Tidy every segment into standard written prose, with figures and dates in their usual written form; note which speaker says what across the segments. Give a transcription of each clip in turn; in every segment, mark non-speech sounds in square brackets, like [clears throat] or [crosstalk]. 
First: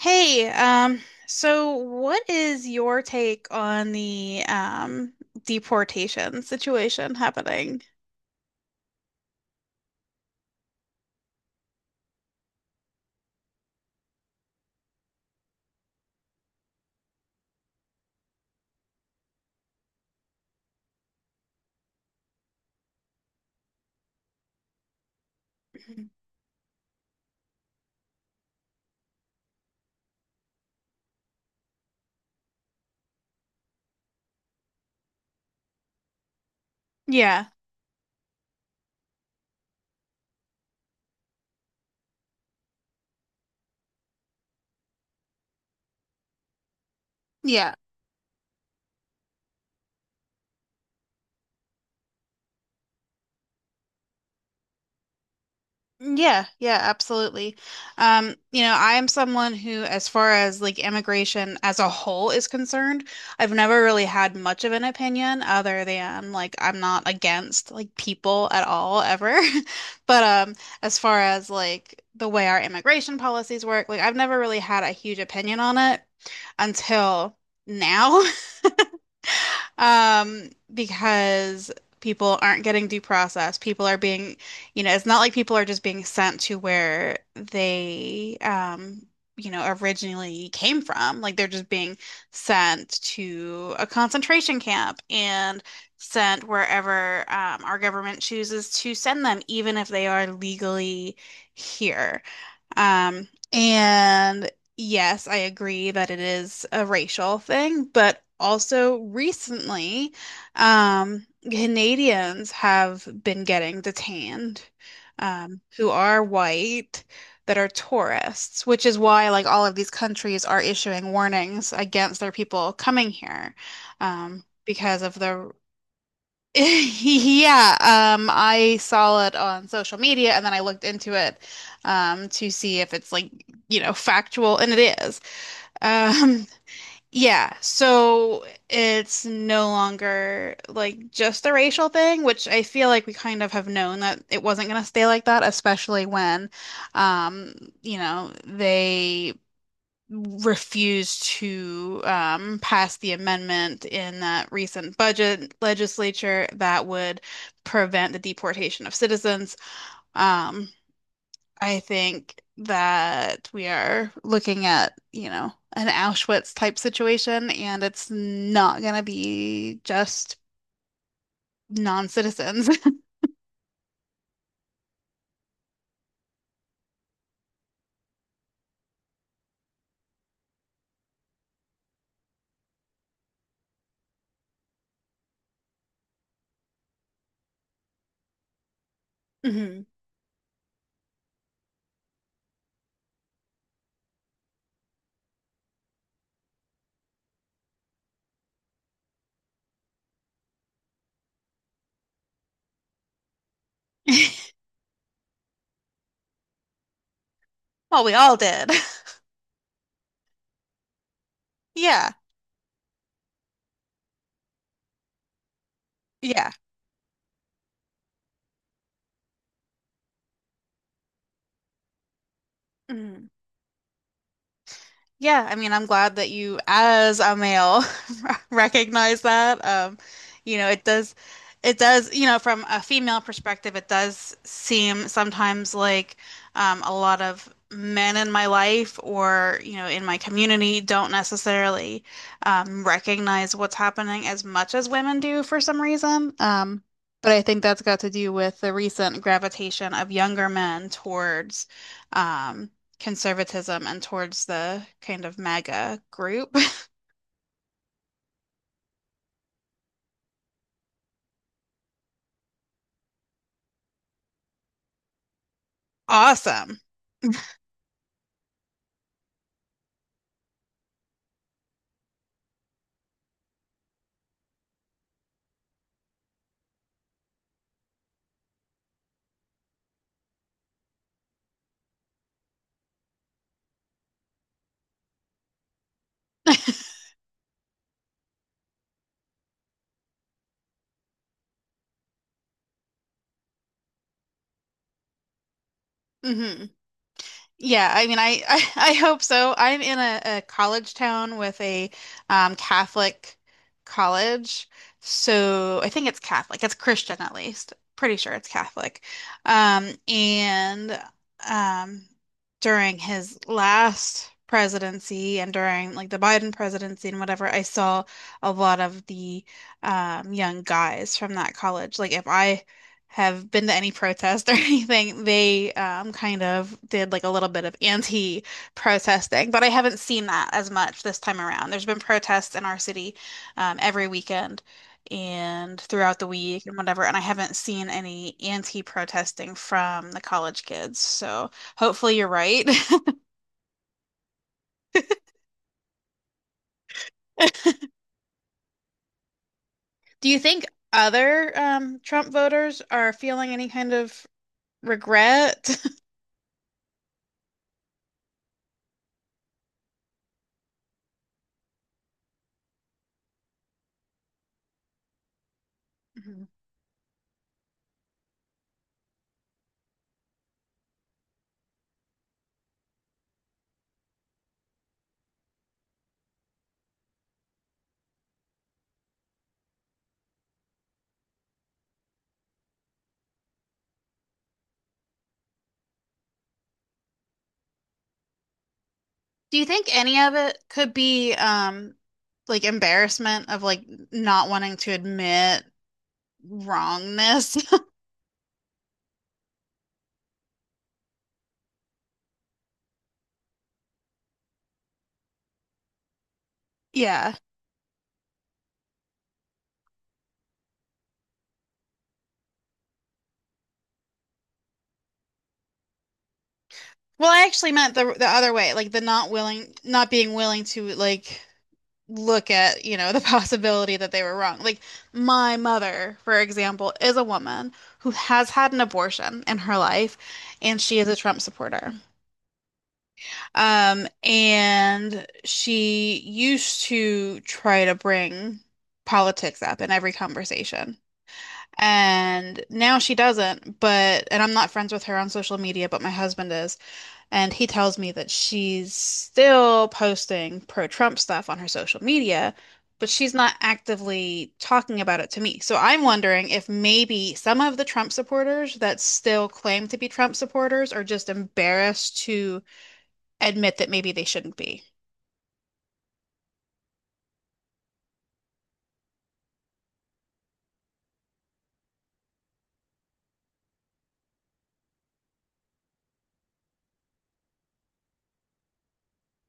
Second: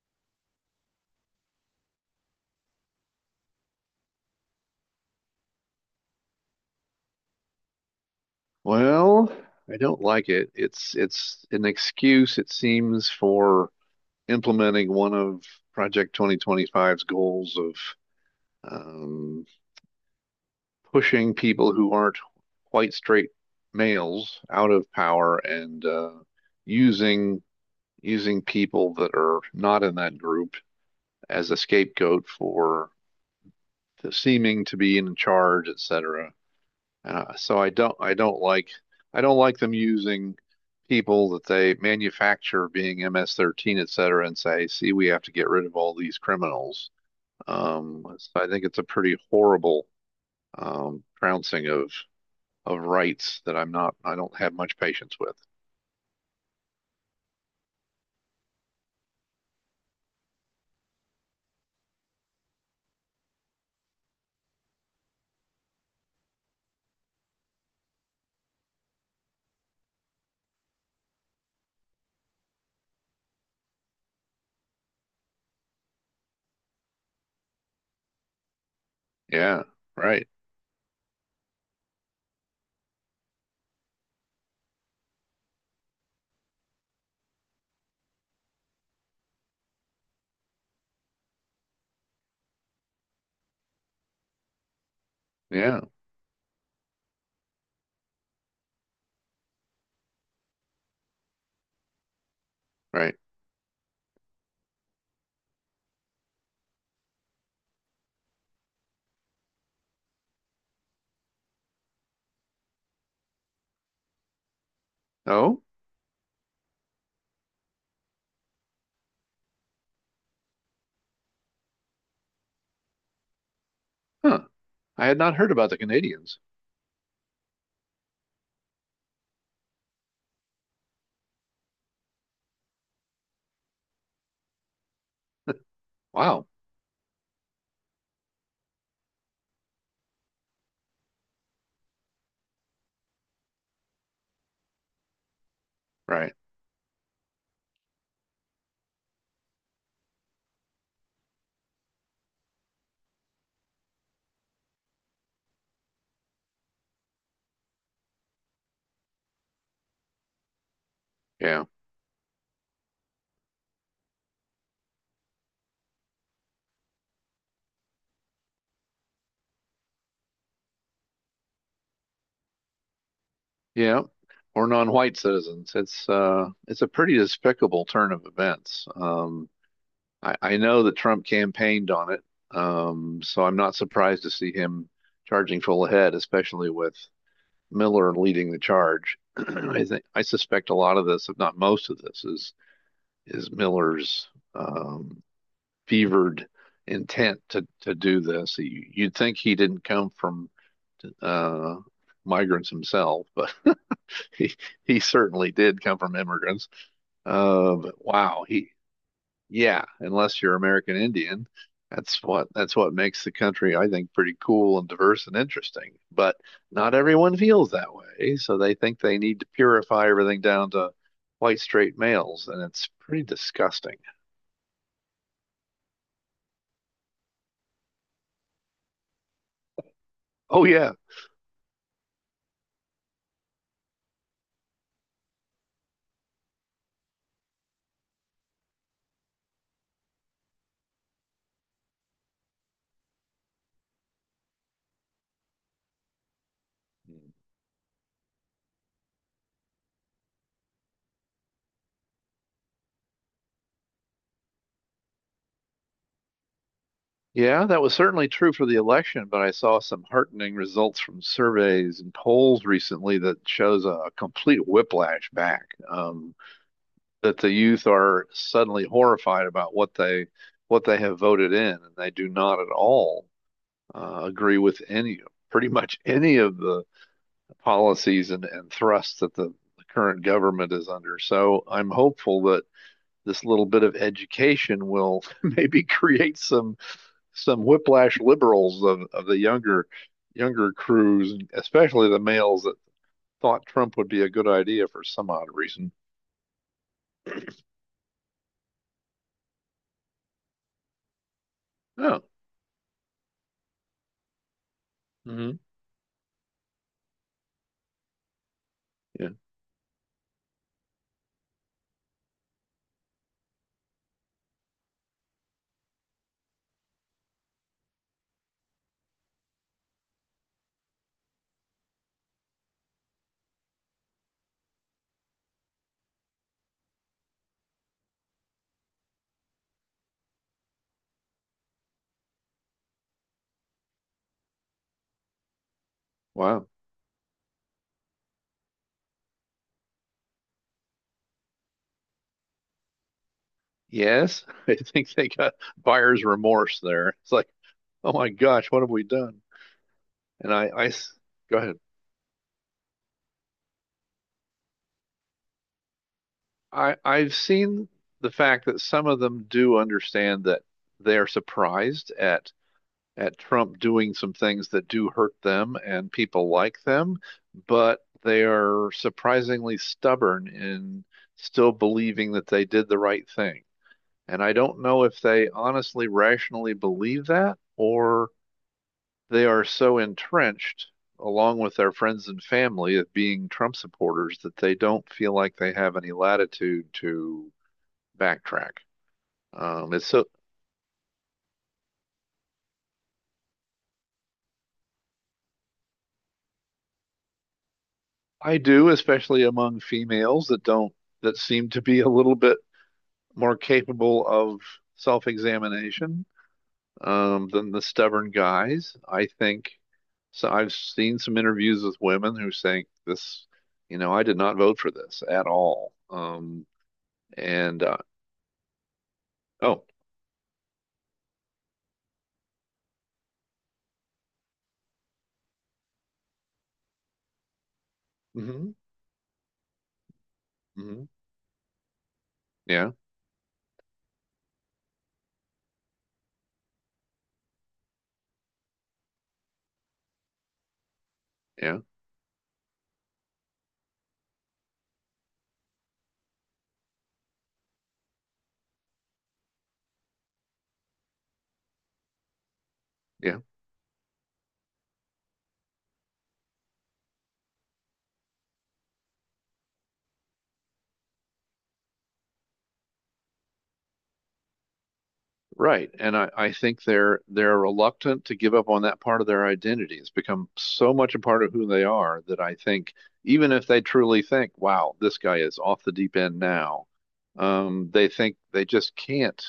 Speaker 1: Hey, so what is your take on the deportation situation happening?
Speaker 2: Well, I don't like it. It's an excuse, it seems, for implementing one of Project 2025's goals of um, pushing people who aren't white straight males out of power, and using using people that are not in that group as a scapegoat for the seeming to be in charge, etc. Uh,
Speaker 1: Yeah.
Speaker 2: so I don't I don't like I don't like them using people that they manufacture being MS-13, et cetera, and say, see, we have to get rid of all these criminals.
Speaker 1: Yeah.
Speaker 2: So I think it's a pretty horrible trouncing of rights that I don't have much patience with.
Speaker 1: Yeah, yeah, absolutely. You know, I am someone who, as far as like immigration as a whole is concerned, I've never really had much of an opinion other than like I'm not against like people at all ever. [laughs] But as far as like the way our immigration policies work, like I've never really had a huge opinion on it until now. [laughs]
Speaker 2: Yeah, right.
Speaker 1: Because people aren't getting due process. People are being, you know, it's not like people are just being sent to where they, you know, originally came from. Like they're just being sent to a concentration camp and
Speaker 2: Yeah,
Speaker 1: sent wherever, our government chooses to send them, even if they are legally here.
Speaker 2: right.
Speaker 1: And yes, I agree that it is a racial thing, but also recently, Canadians have been getting detained,
Speaker 2: Oh,
Speaker 1: who are white, that are tourists, which is why like all of these countries are issuing warnings against their people coming here,
Speaker 2: huh.
Speaker 1: because
Speaker 2: I
Speaker 1: of
Speaker 2: had not
Speaker 1: the
Speaker 2: heard about the Canadians.
Speaker 1: [laughs] Yeah, I saw it on social media and then I looked into it to see if it's like, you know, factual, and it is. [laughs] Um,
Speaker 2: Wow.
Speaker 1: yeah, so it's no longer like just a racial thing, which I feel like we kind of have known that it wasn't going to stay like that, especially
Speaker 2: Right.
Speaker 1: when, um, you know, they refused to pass the amendment in that recent budget legislature that would prevent the deportation of citizens. Um,
Speaker 2: Yeah.
Speaker 1: I think that we are looking at, you know, an Auschwitz type situation, and it's not going to be just non-citizens. [laughs]
Speaker 2: Yeah, or non-white citizens. It's a pretty despicable turn of events. I know that Trump campaigned on it, so I'm not surprised to see him charging full ahead, especially with Miller leading the charge. [clears throat]
Speaker 1: Mhm.
Speaker 2: I think I suspect a lot of this, if not most of this, is Miller's um, fevered intent to do this. You'd think he didn't come from uh, migrants himself, but he
Speaker 1: [laughs]
Speaker 2: he certainly did come from immigrants. But
Speaker 1: Well, we all
Speaker 2: wow,
Speaker 1: did.
Speaker 2: he
Speaker 1: [laughs]
Speaker 2: yeah, unless you're American Indian,
Speaker 1: Yeah.
Speaker 2: that's what makes the country, I think, pretty cool and diverse and interesting. But
Speaker 1: Yeah.
Speaker 2: not everyone feels that way, so they think they need to purify everything down to white straight males, and it's pretty
Speaker 1: Mhm.
Speaker 2: disgusting.
Speaker 1: Yeah, I mean, I'm glad that you, as a male, [laughs] recognize that. You
Speaker 2: Oh
Speaker 1: know, it
Speaker 2: yeah,
Speaker 1: does, it does, you know, from a female perspective, it does seem sometimes like a lot of men in my life or, you know, in my community don't necessarily recognize what's happening as much as women do for some reason. But I think that's got to do with the recent gravitation of younger men towards. um, conservatism and towards the kind of MAGA group. [laughs]
Speaker 2: yeah, that was certainly true for the election, but I saw some heartening results from surveys and polls recently that shows a complete whiplash back.
Speaker 1: Awesome.
Speaker 2: That the youth are suddenly horrified about what they have voted in, and they do not at all agree with any pretty much [laughs] any of the policies and, thrusts that the current government is under. So I'm hopeful that this little bit of education will [laughs] maybe create some whiplash liberals of the younger crews, especially the males that thought Trump would be a good idea for some odd reason.
Speaker 1: Hmm. Yeah, I mean, [laughs] I hope so. I'm in a college town with a
Speaker 2: Oh,
Speaker 1: Catholic college.
Speaker 2: mm-hmm.
Speaker 1: So I think it's Catholic. It's Christian at least. Pretty sure it's Catholic.
Speaker 2: Yeah,
Speaker 1: And um, during his last presidency and during like the Biden presidency and whatever, I saw a lot of the young guys from that college. Like if I have been to any protest or [laughs] anything. They kind of did like a little bit of anti-protesting, but I haven't seen that as much this time around. There's been protests in our city every weekend and throughout the week
Speaker 2: wow.
Speaker 1: and whatever, and I haven't seen any anti-protesting from the college kids. So hopefully you're right.
Speaker 2: Yes, [laughs] I think they got buyer's remorse there. It's like,
Speaker 1: [laughs]
Speaker 2: oh my gosh, what have we done?
Speaker 1: Do you
Speaker 2: And
Speaker 1: think
Speaker 2: I s-
Speaker 1: other
Speaker 2: Go ahead.
Speaker 1: Trump voters are feeling any kind of regret?
Speaker 2: I've seen the fact that some of them do understand that they're surprised at Trump doing some things that do hurt them and people
Speaker 1: [laughs]
Speaker 2: like them, but they are surprisingly stubborn in still believing that they did the right thing. And I don't know if they honestly, rationally believe that, or they are so entrenched, along with their friends and family, of being Trump supporters, that they don't feel like they have any latitude to backtrack.
Speaker 1: Do you think
Speaker 2: It's
Speaker 1: any
Speaker 2: so
Speaker 1: of it could be like embarrassment of like not wanting to admit wrongness? [laughs]
Speaker 2: I do, especially among females that don't that seem to be a little bit more capable of self-examination
Speaker 1: Yeah.
Speaker 2: um, than the stubborn guys. I think so. I've seen some interviews with women who say this, you know, I did not vote for this at all.
Speaker 1: Well, I actually
Speaker 2: And
Speaker 1: meant
Speaker 2: uh,
Speaker 1: the other way, like the not willing,
Speaker 2: oh,
Speaker 1: not being willing to like look at, you know, [laughs] the possibility that they were wrong. Like my mother, for example, is a woman who has had
Speaker 2: mhm.
Speaker 1: an abortion in her life and she
Speaker 2: Hmm.
Speaker 1: is a Trump supporter.
Speaker 2: Yeah,
Speaker 1: And she used to try to bring politics up in every conversation.
Speaker 2: yeah,
Speaker 1: And now she doesn't, but, and I'm not friends with her on social media, but my husband is. And he tells me that she's still posting pro-Trump stuff on her social media, but she's
Speaker 2: yeah.
Speaker 1: not actively talking about it to me. So I'm wondering if maybe some of the Trump supporters that still claim to be Trump supporters are just embarrassed to admit that maybe they shouldn't be.
Speaker 2: Right. And I think they're reluctant to give up on that part of their identity. It's become so much a part of who they are that I think even if they truly think, wow, this guy is off the deep end now, they think they just can't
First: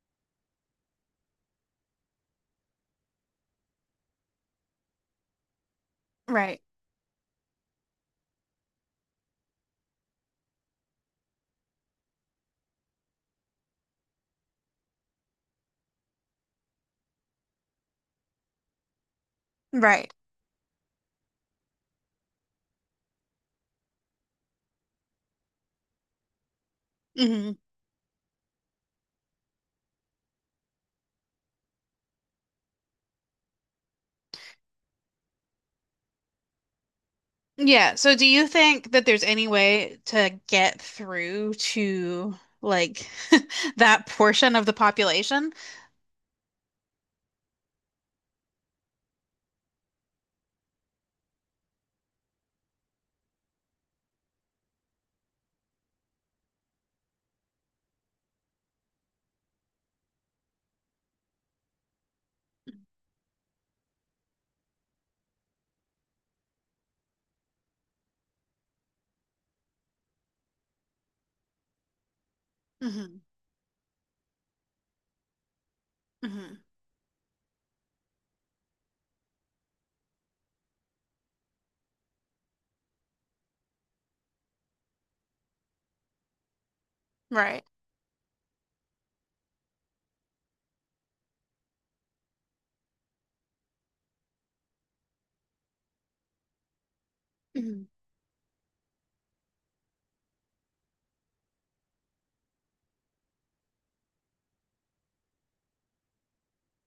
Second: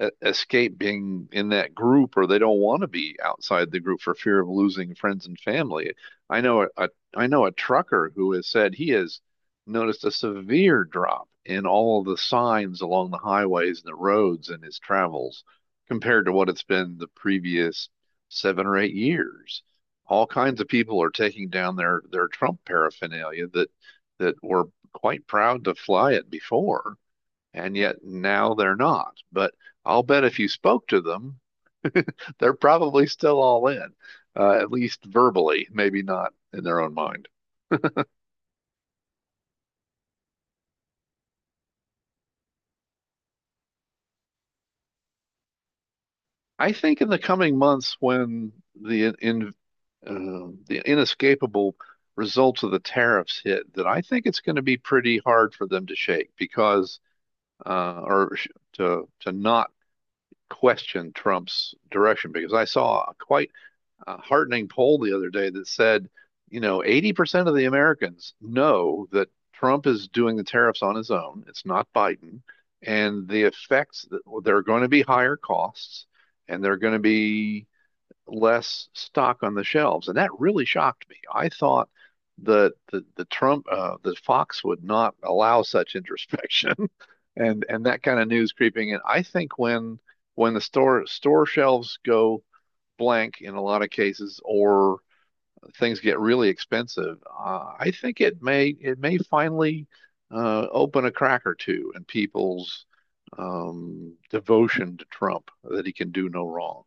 Speaker 2: escape being in that group, or they don't want to be outside the group for fear of losing friends and family. I
Speaker 1: Right.
Speaker 2: know a, a I know a trucker who has said he has noticed a severe drop in all of the signs along the highways and the roads in his travels compared to what it's been the previous 7 or 8 years.
Speaker 1: Right.
Speaker 2: All kinds of people are taking down their Trump paraphernalia that were quite proud to fly it before,
Speaker 1: Hmm.
Speaker 2: and yet now they're not. But I'll bet if you spoke to them, they're probably still all in, at least verbally, maybe not in their own mind.
Speaker 1: Yeah. So do you think that there's any way to get through to like [laughs] that portion of the population?
Speaker 2: I think in the coming months, when the in the inescapable results of the tariffs hit, that I think it's going to be pretty hard for them to shake because or sh- to not question Trump's direction. Because I saw a quite heartening poll the other day that said, you know, 80% of the Americans know that Trump is doing the tariffs on his own. It's not Biden,
Speaker 1: Hmm.
Speaker 2: and the effects that, well, there are going to be higher costs
Speaker 1: Hmm.
Speaker 2: and there are going to be less stock on the shelves, and that really shocked me. I thought that the Trump the Fox would not allow such introspection, [laughs]
Speaker 1: Right.
Speaker 2: and that kind of news creeping in. I think when the store shelves go blank in a lot of cases, or things get really expensive, I think it may finally open a crack or two in people's devotion to Trump that he can do no wrong.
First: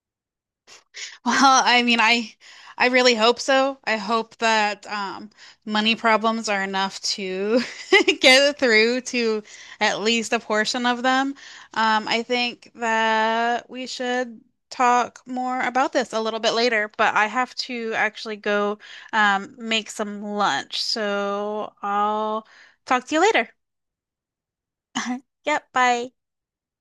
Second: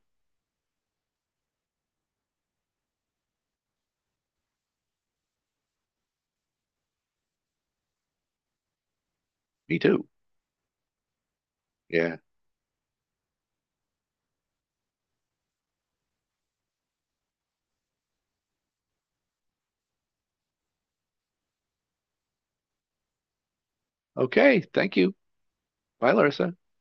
Speaker 1: Well, I mean, I really hope so. I hope that money problems are enough to [laughs] get through to
Speaker 2: Me
Speaker 1: at
Speaker 2: too.
Speaker 1: least a portion of them.
Speaker 2: Yeah.
Speaker 1: I think that we should talk more about this a little bit later, but I have to actually go make some lunch. So I'll talk to you later.
Speaker 2: Okay, thank you.
Speaker 1: [laughs] Yep, bye.
Speaker 2: Bye, Larissa.